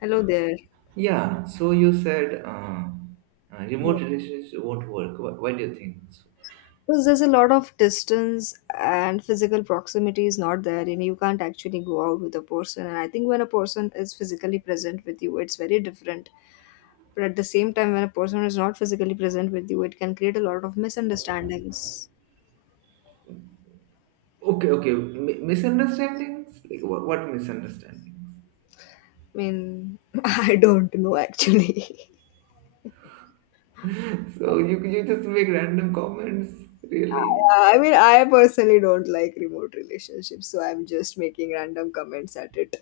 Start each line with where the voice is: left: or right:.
left: Hello there.
right: Yeah, so you said
left: Yeah.
right: remote relationships won't work. Why do you think so?
left: Because there's a lot of distance and physical proximity is not there, and you can't actually go out with a person. And I think when a person is physically present with you, it's very different. But at the same time, when a person is not physically present with you, it can create a lot of misunderstandings.
right: Okay, okay, M- misunderstandings? Like what misunderstandings?
left: I mean, I don't know actually.
right: So you just make random comments, really?
left: I mean, I personally don't like remote relationships, so I'm just making random comments at it.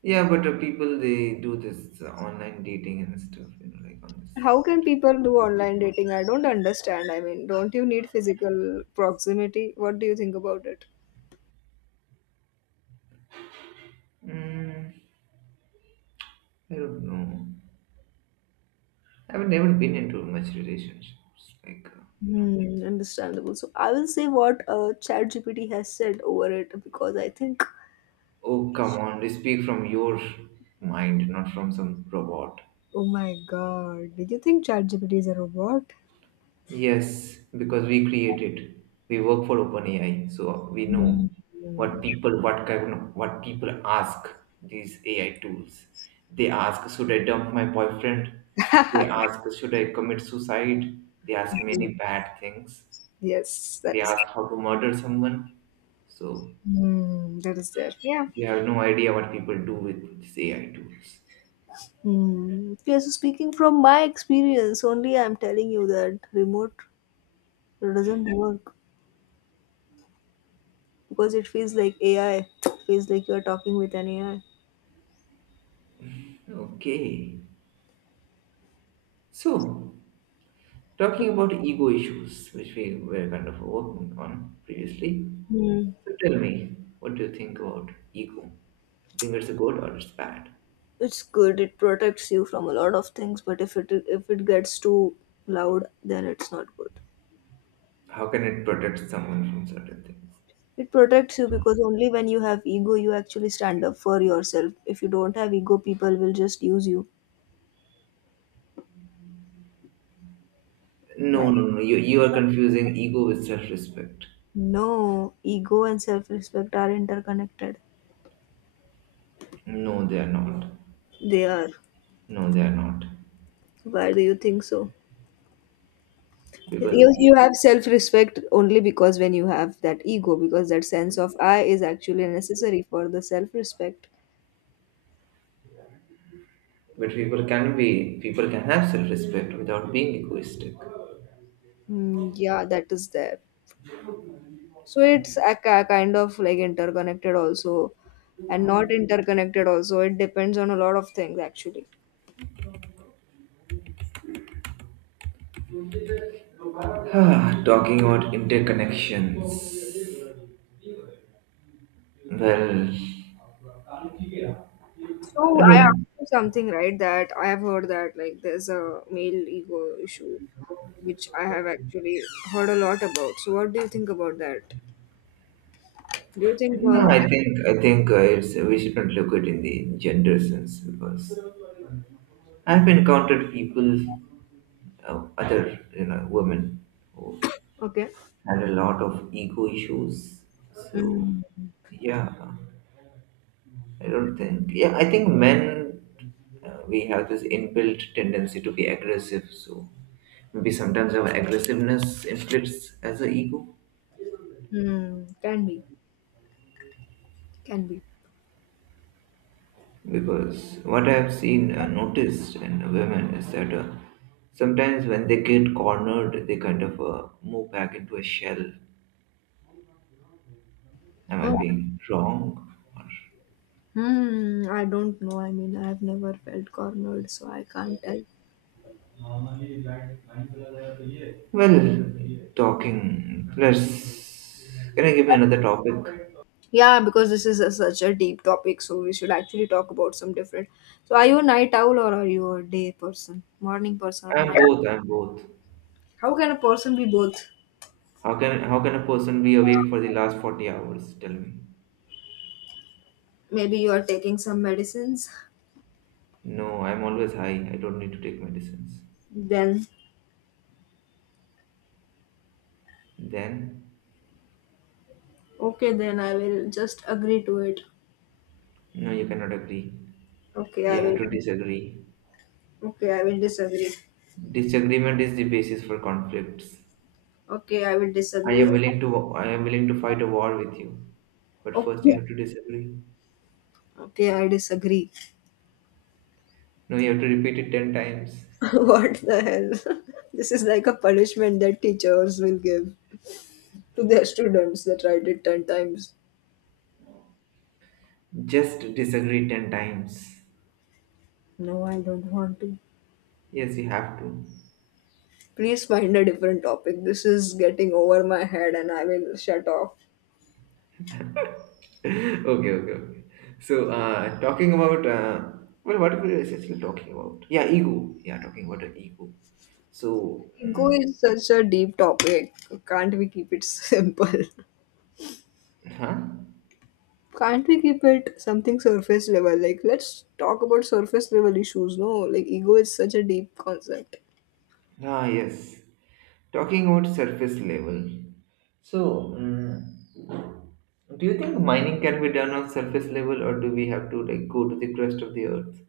right: Yeah, but people they do this online dating and stuff, you know, like on
left: How can
right: this.
left: people do online dating? I don't understand. I mean, don't you need physical proximity? What do you think about it?
right: Mm, I don't know. I've never been into much relationships. Like, you know.
left: Hmm, understandable. So I will say what ChatGPT has said over it because I think.
right: Oh, come on. They speak from your mind, not from some robot.
left: Oh my god. Did you think ChatGPT is a robot?
right: Yes, because we create it. We work for OpenAI, so we
left: Hmm.
right: know what people, what kind, of- what people ask these AI tools. They ask, should I dump my boyfriend? They ask, should I commit suicide? They ask many bad things.
left: Yes,
right: They
left: that is.
right: ask how to murder someone. So
left: Hmm, that is there. Yeah.
right: we have no idea what people do with these AI tools.
left: Hmm. Yeah, so speaking from my experience, only I'm telling you that remote doesn't work, because it feels like AI. It feels like you're talking with an AI.
right: Okay. So, talking about ego issues, which we were kind of working on previously.
left: Hmm.
right: So tell me, what do you think about ego? You think it's good or it's bad?
left: It's good. It protects you from a lot of things, but if it gets too loud, then it's not good.
right: How can it protect someone from certain things?
left: It protects you because only when you have ego, you actually stand up for yourself. If you don't have ego, people will just use you. Right.
right: No, no, no. You are confusing ego with self-respect.
left: No, ego and self respect are interconnected.
right: No, they are not.
left: They are.
right: No, they are not.
left: Why do you think so?
right: Because
left: Because you
right: e-
left: have self respect only because when you have that ego, because that sense of I is actually necessary for the self respect.
right: but people can be people can have self-respect without being egoistic.
left: Mm, yeah, that is there. So it's a, kind of like interconnected also, and not interconnected also. It depends on a lot of things actually.
right: Talking about interconnections. Well, I
left: So I
right: don't.
left: asked you something, right? That I have heard that like there's a male ego issue, which I have actually heard a lot about. So what do you think about that? Do you think
right: No, I think it's we shouldn't look at it in the gender sense because I've encountered people, other you know, women who
left: okay?
right: had a lot of ego issues. So
left: Mm.
right: yeah, I don't think. Yeah, I think men we have this inbuilt tendency to be aggressive. So maybe sometimes our aggressiveness inflicts as an ego.
left: Hmm, can be, can be.
right: Because what I've seen, noticed in women is that sometimes when they get cornered, they kind of move back into a shell. Am I
left: Oh,
right: being wrong?
left: hmm, I don't know. I mean, I've never felt cornered, so I can't tell.
right: Or, well, talking. Let's. Can I give me another topic?
left: Yeah, because this is a, such a deep topic, so we should actually talk about some different. So, are you a night owl or are you a day person, morning person, or a
right: I'm
left: night?
right: both. I'm both.
left: How can a person be both?
right: How can a person be awake for the last 40 hours? Tell me.
left: Maybe you are taking some medicines.
right: No, I'm always high. I don't need to take medicines.
left: Then,
right: Then
left: okay, then I will just agree to it.
right: no, you cannot agree.
left: Okay, I
right: You
left: will.
right: have to disagree.
left: Okay, I will disagree.
right: Disagreement is the basis for conflicts.
left: Okay, I will
right: I
left: disagree.
right: am willing to I am willing to fight a war with you, but first you
left: Okay,
right: have to disagree.
left: okay, I disagree.
right: No, you have to repeat it 10 times.
left: What the hell? This is like a punishment that teachers will give to their students, that write it 10 times.
right: Just disagree 10 times.
left: No, I don't want to.
right: Yes, you have to.
left: Please find a different topic. This is getting over my head and I will shut off.
right: Okay, okay. So, talking about well, what are we essentially talking about? Yeah, ego. Yeah, talking about the ego. So,
left: Ego is such a deep topic. Can't we keep it simple?
right: huh?
left: Can't we keep it something surface level? Like, let's talk about surface level issues. No, like, ego is such a deep concept.
right: Ah, yes. Talking about surface level, so do you think mining can be done on surface level, or do we have to like go to the crust of the earth?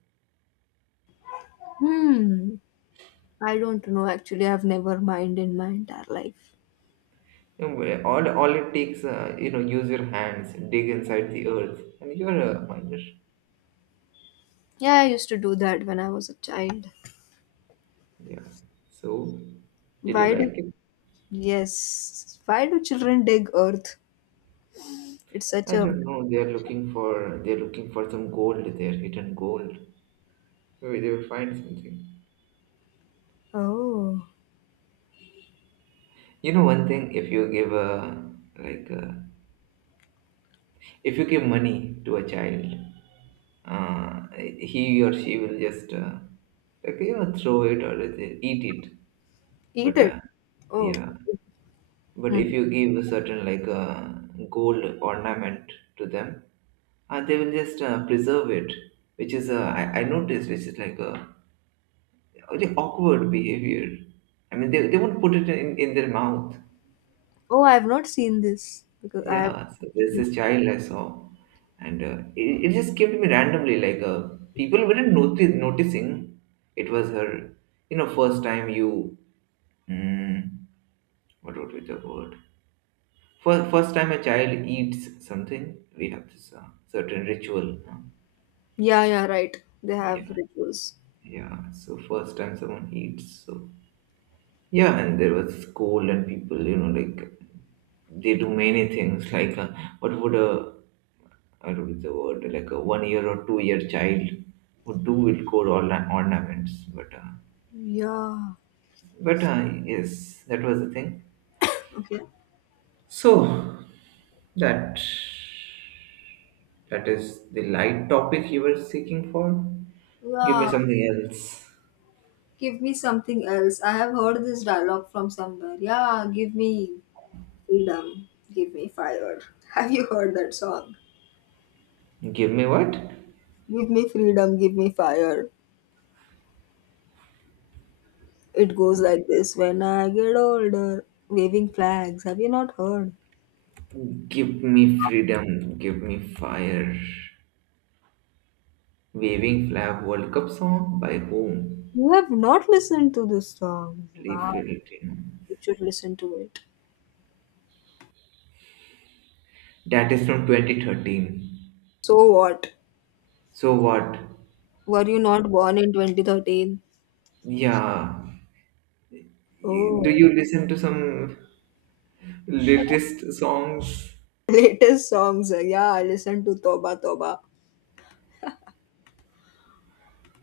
left: Hmm. I don't know actually. I've never mind in my entire life.
right: You know, where all it takes, you know, use your hands, dig inside the earth, and you're a miner.
left: Yeah, I used to do that when I was a child.
right: Yeah. So, did you
left: Why do
right: like it?
left: yes? Why do children dig earth? It's such
right: I
left: a.
right: don't know. They're looking for some gold there, hidden gold. Maybe they will find something.
left: Oh,
right: You know one thing, if you give a like a if you give money to a child uh, he or she will just like you know throw it or they eat it
left: eat
right: but
left: it. Oh,
right: yeah but
left: hmm.
right: if you give a certain like gold ornament to them, they will just preserve it which is uh, I noticed which is like a really awkward behavior. I mean they won't put it in their mouth.
left: Oh, I have not seen this because I have.
right: Yeah, so there's this child I saw, and it just came to me randomly. Like people weren't noti- noticing it was her. You know, first time you mm, what would be the word? First time a child eats something, we have this certain ritual. Huh?
left: Yeah, yeah, right. They have
right: Yeah,
left: rituals.
right: yeah. So first time someone eats, so yeah, and there was cold and people, you know, like they do many things. Like, what would a I don't know the word, like a 1 year or 2 year child would do with gold orna- ornaments. But,
left: Yeah.
right: yes, that was the thing.
left: Okay.
right: So that that is the light topic you were seeking for. Give me
left: Yeah.
right: something else.
left: Give me something else. I have heard this dialogue from somewhere. Yeah, give me freedom. Give me fire. Have you heard that song?
right: Give me what?
left: Give me freedom. Give me fire. It goes like this, when I get older, waving flags. Have you not heard?
right: Give me freedom. Give me fire. Waving Flag World Cup song by whom?
left: You have not listened to this song.
right: Lee
left: Wow,
right: Filtino.
left: you should listen to it.
right: That is from 2013.
left: So what?
right: So what?
left: Were you not born in 2013?
right: Yeah.
left: Oh,
right: Do you listen to some latest songs
left: latest songs. Yeah, I listen to Toba Toba.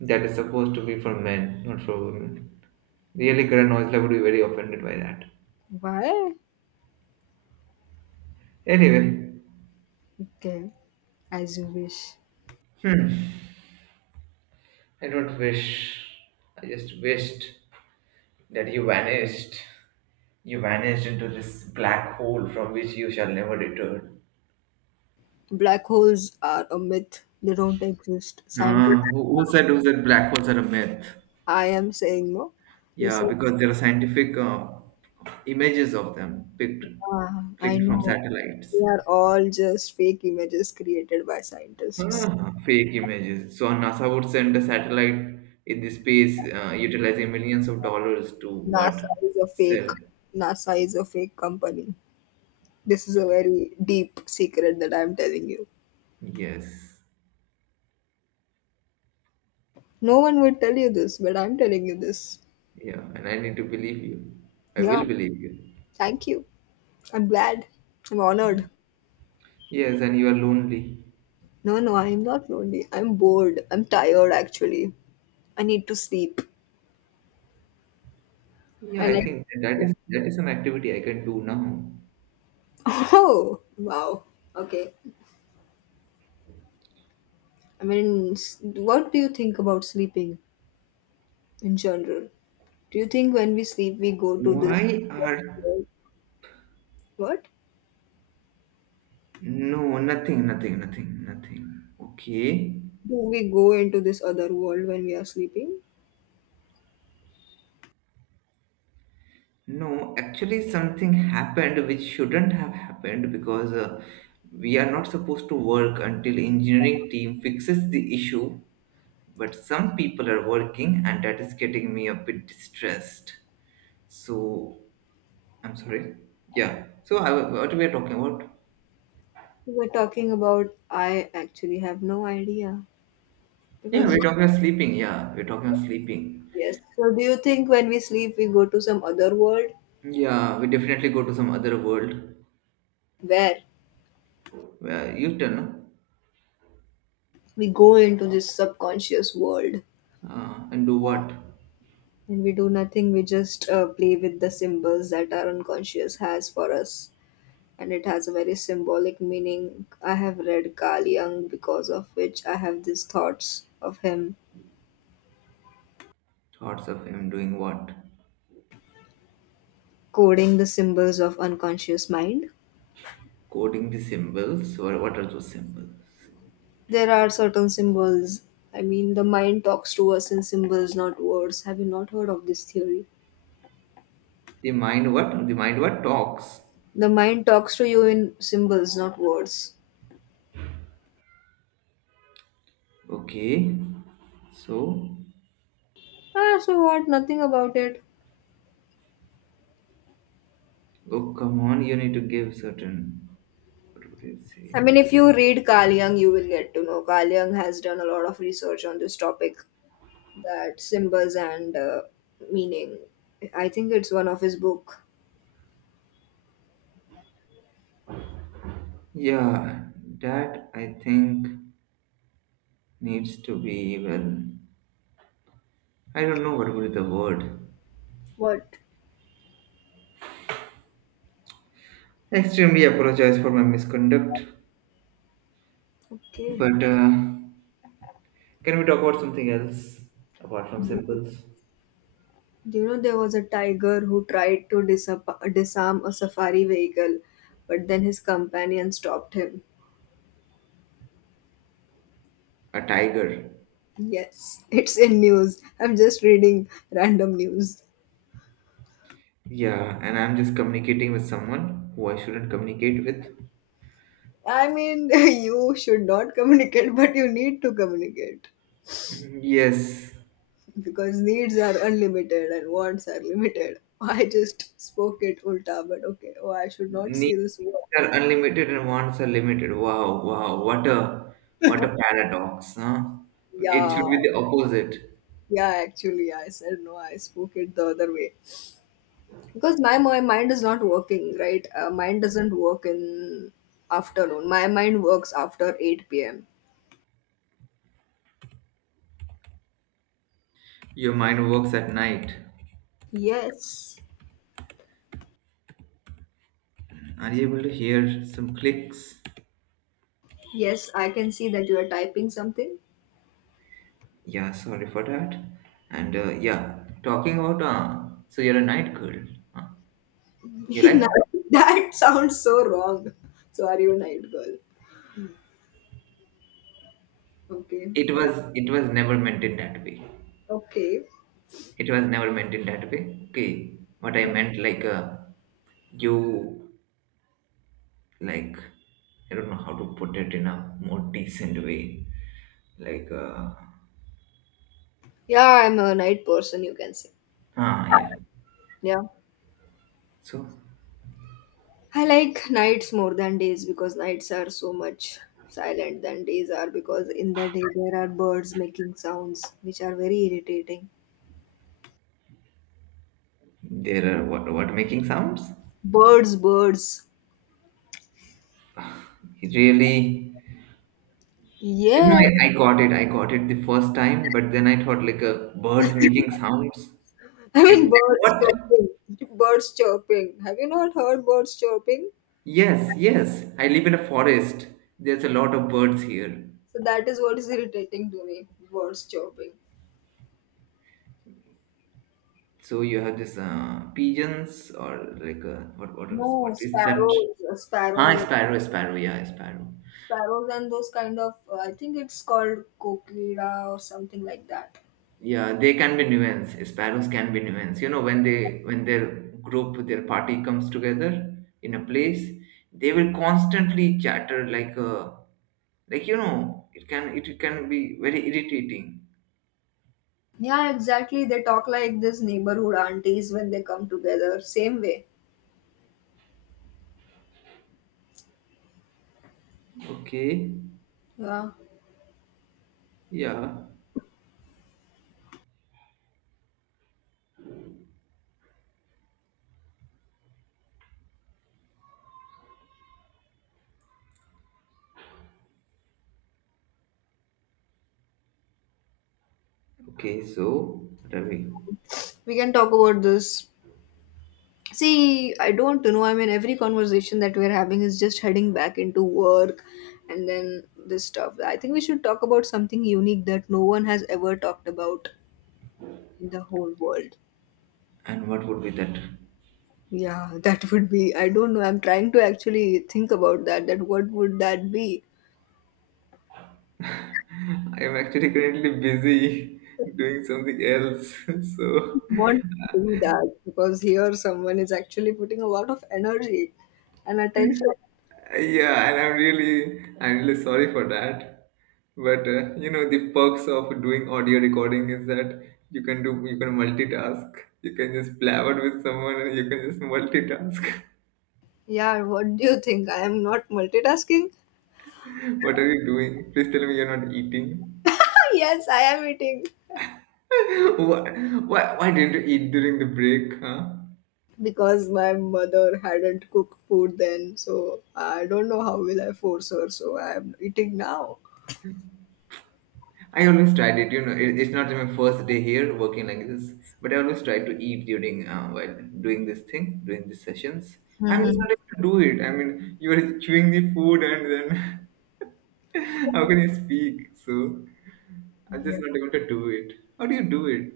right: that is supposed to be for men, not for women? Really, Karan Aujla would be very offended by that.
left: Why?
right: Anyway,
left: Okay, as you wish.
right: I don't wish. I just wished that you vanished. You vanished into this black hole from which you shall never return.
left: Black holes are a myth, they don't exist. Scientists,
right: Who said black holes are a myth?
left: I am saying no.
right: Yeah,
left: Listen.
right: because there are scientific images of them picked
left: Ah, I
right: clicked from
left: know. They
right: satellites.
left: are all just fake images created by scientists.
right: Ah, fake images. So NASA would send a satellite in the space, utilizing millions of dollars to what
left: NASA is a fake.
right: sell?
left: NASA is a fake company. This is a very deep secret that I'm telling you.
right: Yes.
left: No one would tell you this, but I'm telling you this.
right: Yeah, and I need to believe you. I
left: Yeah,
right: will believe you.
left: thank you. I'm glad. I'm honored.
right: Yes, and you are lonely.
left: No, no, I'm not lonely. I'm bored. I'm tired, actually. I need to sleep.
right: Yeah,
left: I
right: I
left: like,
right: think that is an activity I can do now.
left: oh, wow. Okay. I mean, what do you think about sleeping in general? Do you think when we sleep, we go to this
right: Why are
left: world? What?
right: no, nothing, nothing, nothing, nothing. Okay.
left: Do we go into this other world when we are sleeping?
right: No, actually, something happened which shouldn't have happened because we are not supposed to work until engineering team fixes the issue. But some people are working, and that is getting me a bit distressed. So I'm sorry. Yeah. So I, what we are talking about?
left: You were talking about, I actually have no idea.
right: Yeah,
left: Because,
right: we're talking about sleeping. Yeah, we're talking about sleeping.
left: yes. So, do you think when we sleep, we go to some other world,
right: Yeah, we definitely go to some other world.
left: where
right: Well, you tell. No?
left: we go into this subconscious world
right: And do what?
left: and we do nothing? We just play with the symbols that our unconscious has for us, and it has a very symbolic meaning. I have read Carl Jung, because of which I have these thoughts of him
right: Thoughts of him doing what?
left: coding the symbols of unconscious mind.
right: Coding the symbols. Or what are those symbols?
left: There are certain symbols. I mean, the mind talks to us in symbols, not words. Have you not heard of this theory?
right: The mind what? The mind what talks.
left: The mind talks to you in symbols, not words.
right: Okay. So,
left: Ah, so what? Nothing about it.
right: oh come on, you need to give certain. What would you say?
left: I mean, if you read Carl Jung, you will get to know. Carl Jung has done a lot of research on this topic, that symbols and meaning. I think it's one of his book.
right: Yeah, that I think needs to be well. I don't know what would be the word.
left: What?
right: Extremely apologize for my misconduct.
left: Okay.
right: But can we talk about something else apart from symbols?
left: Do you know there was a tiger who tried to disarm a safari vehicle, but then his companion stopped him?
right: A tiger.
left: Yes, it's in news. I'm just reading random news.
right: Yeah, and I'm just communicating with someone who I shouldn't communicate with.
left: I mean, you should not communicate, but you need to communicate
right: Yes,
left: because needs are unlimited and wants are limited. I just spoke it ulta, but okay. Oh, I should not say
right: needs
left: this word.
right: are unlimited and wants are limited. Wow, wow, what a paradox, huh? It should
left: Yeah,
right: be the opposite.
left: yeah, actually, yeah, I said no, I spoke it the other way because my mind is not working, right? Mind doesn't work in afternoon. My mind works after 8 p.m.
right: Your mind works at night.
left: Yes,
right: Are you able to hear some clicks?
left: yes, I can see that you are typing something.
right: Yeah, sorry for that. And yeah, talking about so you're a night girl. Huh? You
left: Now,
right: like?
left: that sounds so wrong. So, are you a night girl? Okay,
right: It
left: what?
right: was it was never meant in that way.
left: Okay.
right: It was never meant in that way. Okay. What I meant like you like I don't know how to put it in a more decent way. Like
left: Yeah, I'm a night person, you can say.
right: ah yeah.
left: Yeah.
right: So
left: I like nights more than days because nights are so much silent than days are, because in the day there are birds making sounds which are very irritating.
right: there are what making sounds?
left: Birds, birds.
right: It really you know
left: Yeah.
right: I got it, I got it the first time, but then I thought like birds making sounds.
left: I mean
right: Like
left: birds
right: what?
left: chirping. Birds chirping. Have you not heard birds chirping?
right: Yes, yes. I live in a forest. There's a lot of birds here.
left: So that is what is irritating to me. Birds chirping.
right: So you have this pigeons or like
left: No,
right: what is that?
left: sparrows,
right: Ah,
left: sparrows,
right: sparrow, sparrow.
left: sparrows, and those kind of. I think it's called cochlea or something like that.
right: Yeah, they can be nuance. Sparrows can be nuance. You know, when they when their group, their party comes together in a place, they will constantly chatter like a like you know, it can be very irritating.
left: Yeah, exactly. They talk like this neighborhood aunties when they come together. Same way.
right: Okay.
left: Yeah.
right: Yeah. Okay. So what are we?
left: We can talk about this. See, I don't know. I mean, every conversation that we're having is just heading back into work and then this stuff. I think we should talk about something unique that no one has ever talked about in the whole world.
right: And what would be that?
left: Yeah, that would be. I don't know. I'm trying to actually think about that. That what would that be?
right: I'm actually currently busy doing something else. So
left: Not do that because here someone is actually putting a lot of energy and attention.
right: yeah, and I'm really sorry for that. But you know the perks of doing audio recording is that you can do you can multitask. You can just blabber with someone and you can just multitask.
left: Yeah, what do you think? I am not multitasking?
right: What are you doing? Please tell me you're not eating.
left: Yes, I am eating,
right: Why, why didn't you eat during the break, huh?
left: because my mother hadn't cooked food then, so I don't know how will I force her. So I am eating now.
right: I always tried it, you know, it's not my first day here working like this, but I always try to eat during while doing this thing, doing these sessions. I'm just
left: Hmm.
right: not able to do it. I mean, you are chewing the food and then how can you speak? So I'm
left: Yeah.
right: just not able to do it. How do you do it?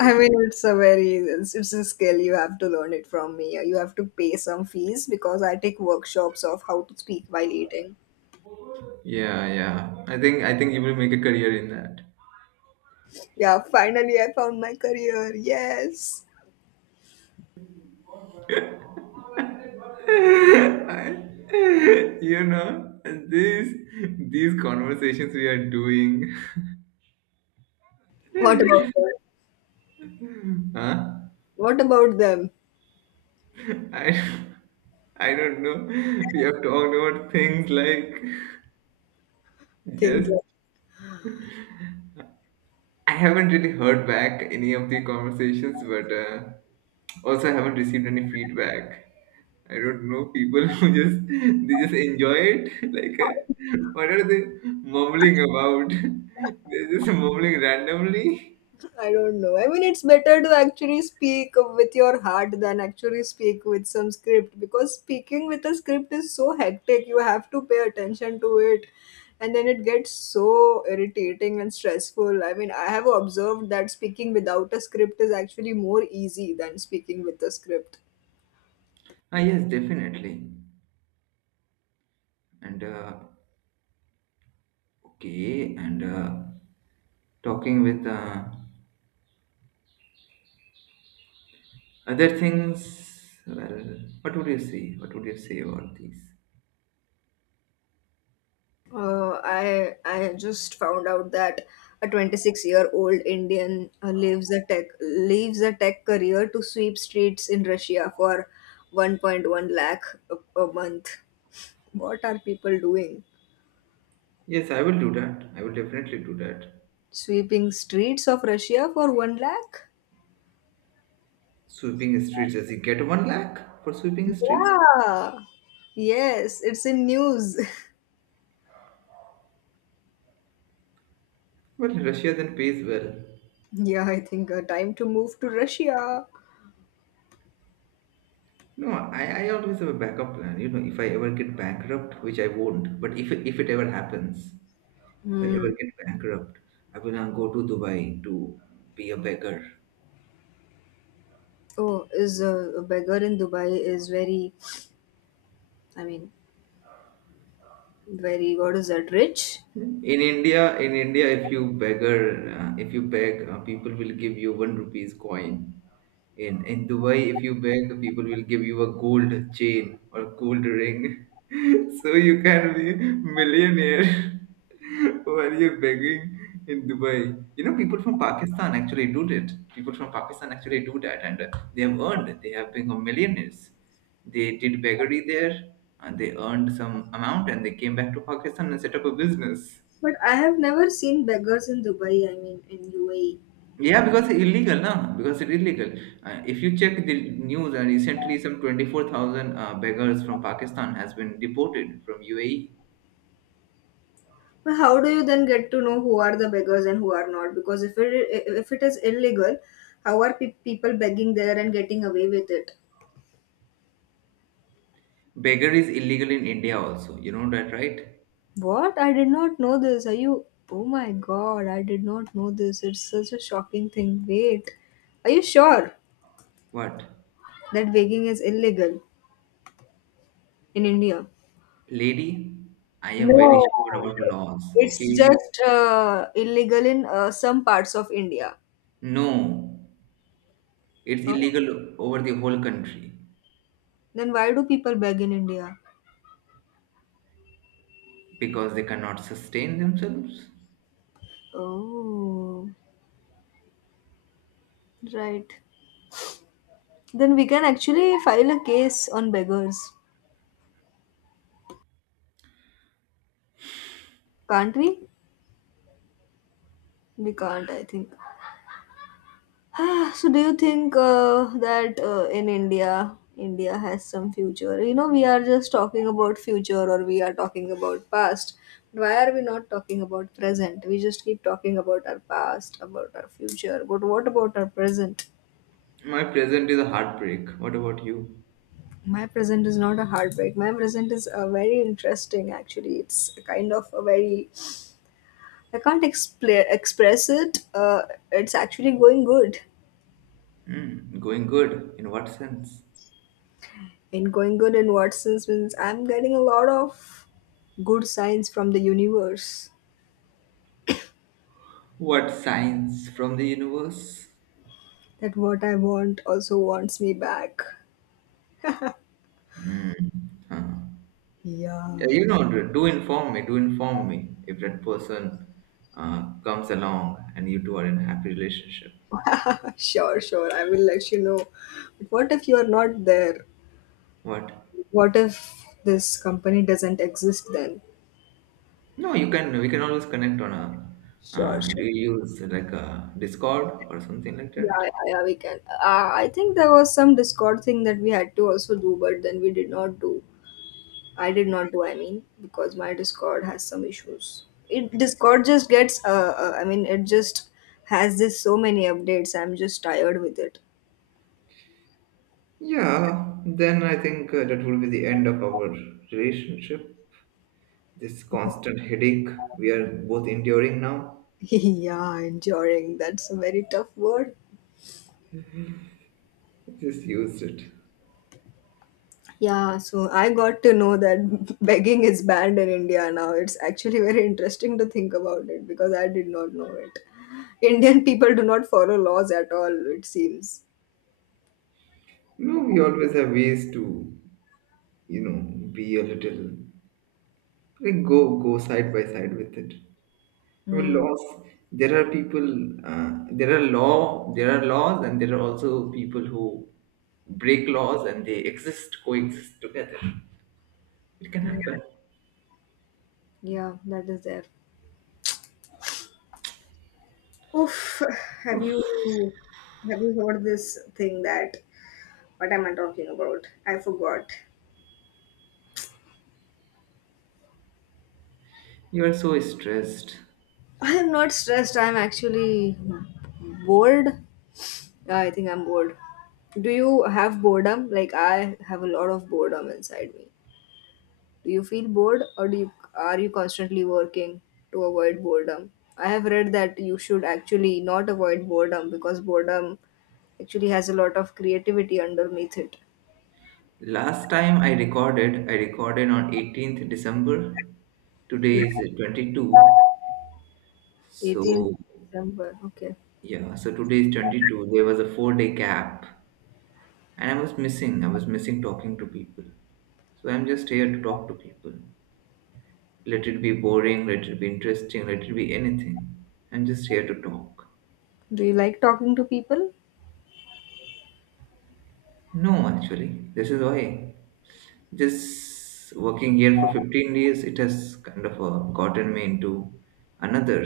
left: I mean, it's a very, it's a skill, you have to learn it from me. You have to pay some fees because I take workshops of how to speak while eating.
right: yeah, yeah. I think you will make a career in that.
left: Yeah, finally I found my career. Yes.
right: You know, these these conversations we are doing,
left: What about them?
right: huh?
left: What about them?
right: I, I don't know. We have talked about things like
left: Things
right: just.
left: like.
right: I haven't really heard back any of the conversations, but also I haven't received any feedback. I don't know people who just they just enjoy it. Like, what are they mumbling about? They're just mumbling randomly.
left: I don't know. I mean, it's better to actually speak with your heart than actually speak with some script, because speaking with a script is so hectic. You have to pay attention to it, and then it gets so irritating and stressful. I mean, I have observed that speaking without a script is actually more easy than speaking with a script.
right: Ah, yes, definitely. And okay, and talking with other things, well, what would you say? What would you say about these?
left: I just found out that a 26-year-old Indian leaves a tech career to sweep streets in Russia for 1.1 lakh a month. What are people doing?
right: Yes, I will do that. I will definitely do that.
left: Sweeping streets of Russia for 1 lakh?
right: Sweeping streets, does he get one lakh for sweeping streets?
left: Yeah. Yes, it's in news.
right: Well, Russia then pays well.
left: Yeah, I think time to move to Russia.
right: No, I always have a backup plan. You know, if I ever get bankrupt, which I won't, but if it ever happens, if I
left: Hmm.
right: ever get bankrupt, I will now go to Dubai to be a beggar.
left: Oh, is a beggar in Dubai is very. I mean, very God is that rich?
right: In India, if you beggar, if you beg, people will give you one rupees coin. In Dubai, if you beg, people will give you a gold chain or gold ring. So you can be millionaire while you're begging in Dubai. You know, people from Pakistan actually do it. People from Pakistan actually do that, and they have earned. They have become millionaires. They did beggary there, and they earned some amount and they came back to Pakistan and set up a business.
left: But I have never seen beggars in Dubai, I mean in UAE.
right: Yeah, because it's illegal, now. Because it's illegal. If you check the news, recently some 24,000 beggars from Pakistan has been deported from UAE.
left: But how do you then get to know who are the beggars and who are not? Because if it is illegal, how are people begging there and getting away with it?
right: Beggar is illegal in India also. You know that, right?
left: What? I did not know this. Are you? Oh my God! I did not know this. It's such a shocking thing. Wait, are you sure
right: What,
left: that begging is illegal in India?
right: lady? I am very
left: No,
right: sure about laws.
left: it's
right: Okay?
left: just illegal in some parts of India.
right: No, it's
left: Oh,
right: illegal over the whole country
left: then why do people beg in India?
right: because they cannot sustain themselves.
left: Oh, right. Then we can actually file a case on beggars, can't we? We can't, I think. Ah, so do you think that in India, India has some future? You know, we are just talking about future or we are talking about past. Why are we not talking about present? We just keep talking about our past, about our future. But what about our present?
right: My present is a heartbreak. What about you?
left: My present is not a heartbreak. My present is a very interesting. Actually, it's a kind of a very I can't explain express it. It's actually going good.
right: Hmm, going good. In what sense?
left: And going good in what sense means I'm getting a lot of good signs from the universe
right: What signs from the universe?
left: that what I want also wants me back.
right: Hmm, huh. Yeah,
left: Yeah,
right: you know, do inform me. Do inform me if that person comes along and you two are in a happy relationship.
left: sure, sure. I will let you know. But what if you are not there?
right: What?
left: What if this company doesn't exist then?
right: No, you can. We can always connect on a.
left: Sure,
right: Do
left: sure.
right: you use like a Discord or something like
left: Yeah,
right: that?
left: yeah, yeah, we can. I think there was some Discord thing that we had to also do, but then we did not do. I did not do, I mean, because my Discord has some issues. It Discord just gets, I mean, it just has this so many updates. I'm just tired with it.
right: Yeah, then I think that will be the end of our relationship. This constant headache we are both enduring now.
left: Yeah, enduring. That's a very tough word.
right: Just used it.
left: Yeah, so I got to know that begging is banned in India now. It's actually very interesting to think about it because I did not know it. Indian people do not follow laws at all, it seems.
right: You know, we always have ways to, you know, be a little like go side by side with it. I mean,
left: Mm,
right: laws. There are people. There are laws, and there are also people who break laws, and they exist, coexist together. It can
left: mm.
right: happen.
left: Yeah, that is there. Oof, have you have you heard this thing that what am I talking about? I forgot.
right: You are so stressed.
left: I am not stressed. I am actually bored. Yeah, I think I'm bored. Do you have boredom? Like I have a lot of boredom inside me. Do you feel bored or are you constantly working to avoid boredom? I have read that you should actually not avoid boredom because boredom actually has a lot of creativity underneath it.
right: Last time I recorded on 18th December. Today is 22.
left: 18th
right: So
left: December. Okay.
right: yeah, so today is 22. There was a 4 day gap, and I was missing. I was missing talking to people. So I'm just here to talk to people. Let it be boring, let it be interesting, let it be anything. I'm just here to talk.
left: Do you like talking to people?
right: No, actually, this is why. Just working here for 15 days, it has kind of gotten me into another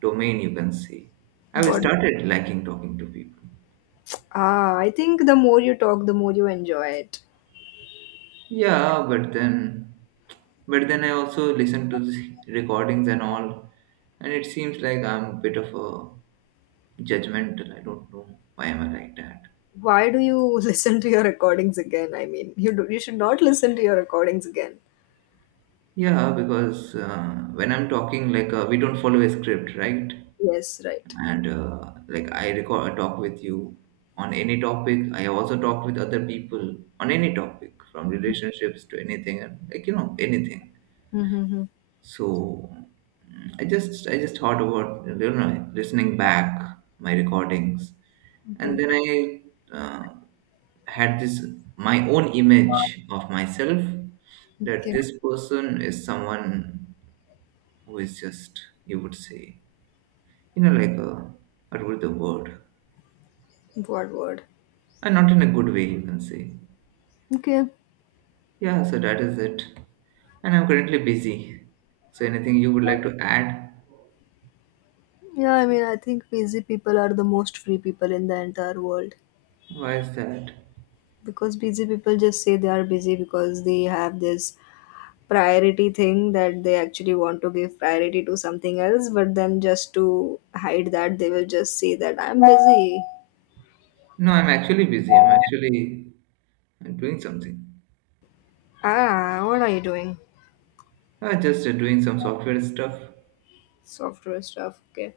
right: domain, you can say. I've
left: But
right: started liking talking to people.
left: I think the more you talk, the more you enjoy it.
right: Yeah, but then I also listen to the recordings and all, and it seems like I'm a bit of a judgmental. I don't know why am I like that.
left: Why do you listen to your recordings again? I mean, you do, you should not listen to your recordings again.
right: Yeah, because when I'm talking, like we don't follow a script, right?
left: Yes, right.
right: And like I record talk with you on any topic. I also talk with other people on any topic, from relationships to anything, and like you know anything.
left: Mm-hmm.
right: So I just thought about you know listening back my recordings, and
left: Okay.
right: then I uh, had this my own image of myself that
left: Okay.
right: this person is someone who is just you would say you know like a what would the word
left: What word?
right: and not in a good way you can say
left: Okay.
right: yeah so that is it and I'm currently busy so anything you would like to add.
left: Yeah, I mean, I think busy people are the most free people in the entire world
right: Why is that?
left: because busy people just say they are busy because they have this priority thing that they actually want to give priority to something else, but then just to hide that, they will just say that I'm busy.
right: No, I'm actually busy. I'm actually doing something.
left: Ah, what are you doing?
right: I just doing some software stuff.
left: Software stuff. Okay.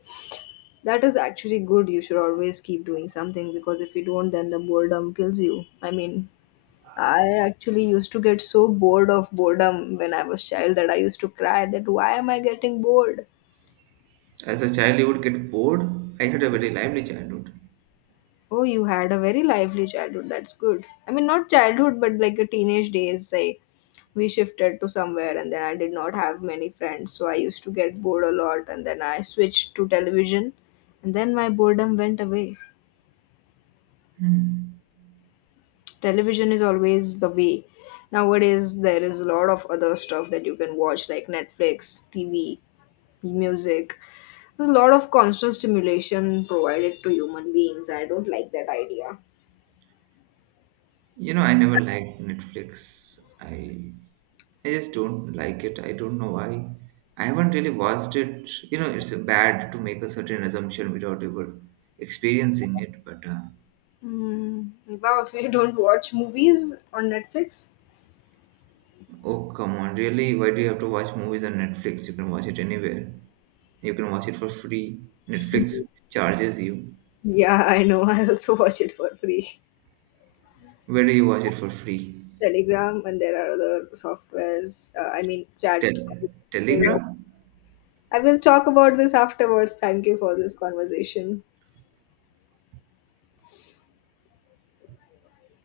left: That is actually good. You should always keep doing something because if you don't, then the boredom kills you. I mean, I actually used to get so bored of boredom when I was child that I used to cry that why am I getting bored?
right: As a child, you would get bored. I had a very lively childhood.
left: Oh, you had a very lively childhood. That's good. I mean, not childhood, but like a teenage days. I We shifted to somewhere, and then I did not have many friends, so I used to get bored a lot. And then I switched to television, and then my boredom went away.
right: Hmm.
left: Television is always the way. Nowadays, there is a lot of other stuff that you can watch, like Netflix, TV, music. There's a lot of constant stimulation provided to human beings. I don't like that idea.
right: You know, I never liked Netflix. I just don't like it. I don't know why. I haven't really watched it. You know, it's bad to make a certain assumption without ever experiencing it. But
left: Mm. Wow, so you don't watch movies on Netflix?
right: oh, come on, really? Why do you have to watch movies on Netflix? You can watch it anywhere. You can watch it for free. Netflix
left: Mhm.
right: charges you.
left: Yeah, I know. I also watch it for free.
right: Where do you watch it for free?
left: Telegram, and there are other softwares, I mean, chat. So yeah.
right: Telegram?
left: I will talk about this afterwards. Thank you for this conversation.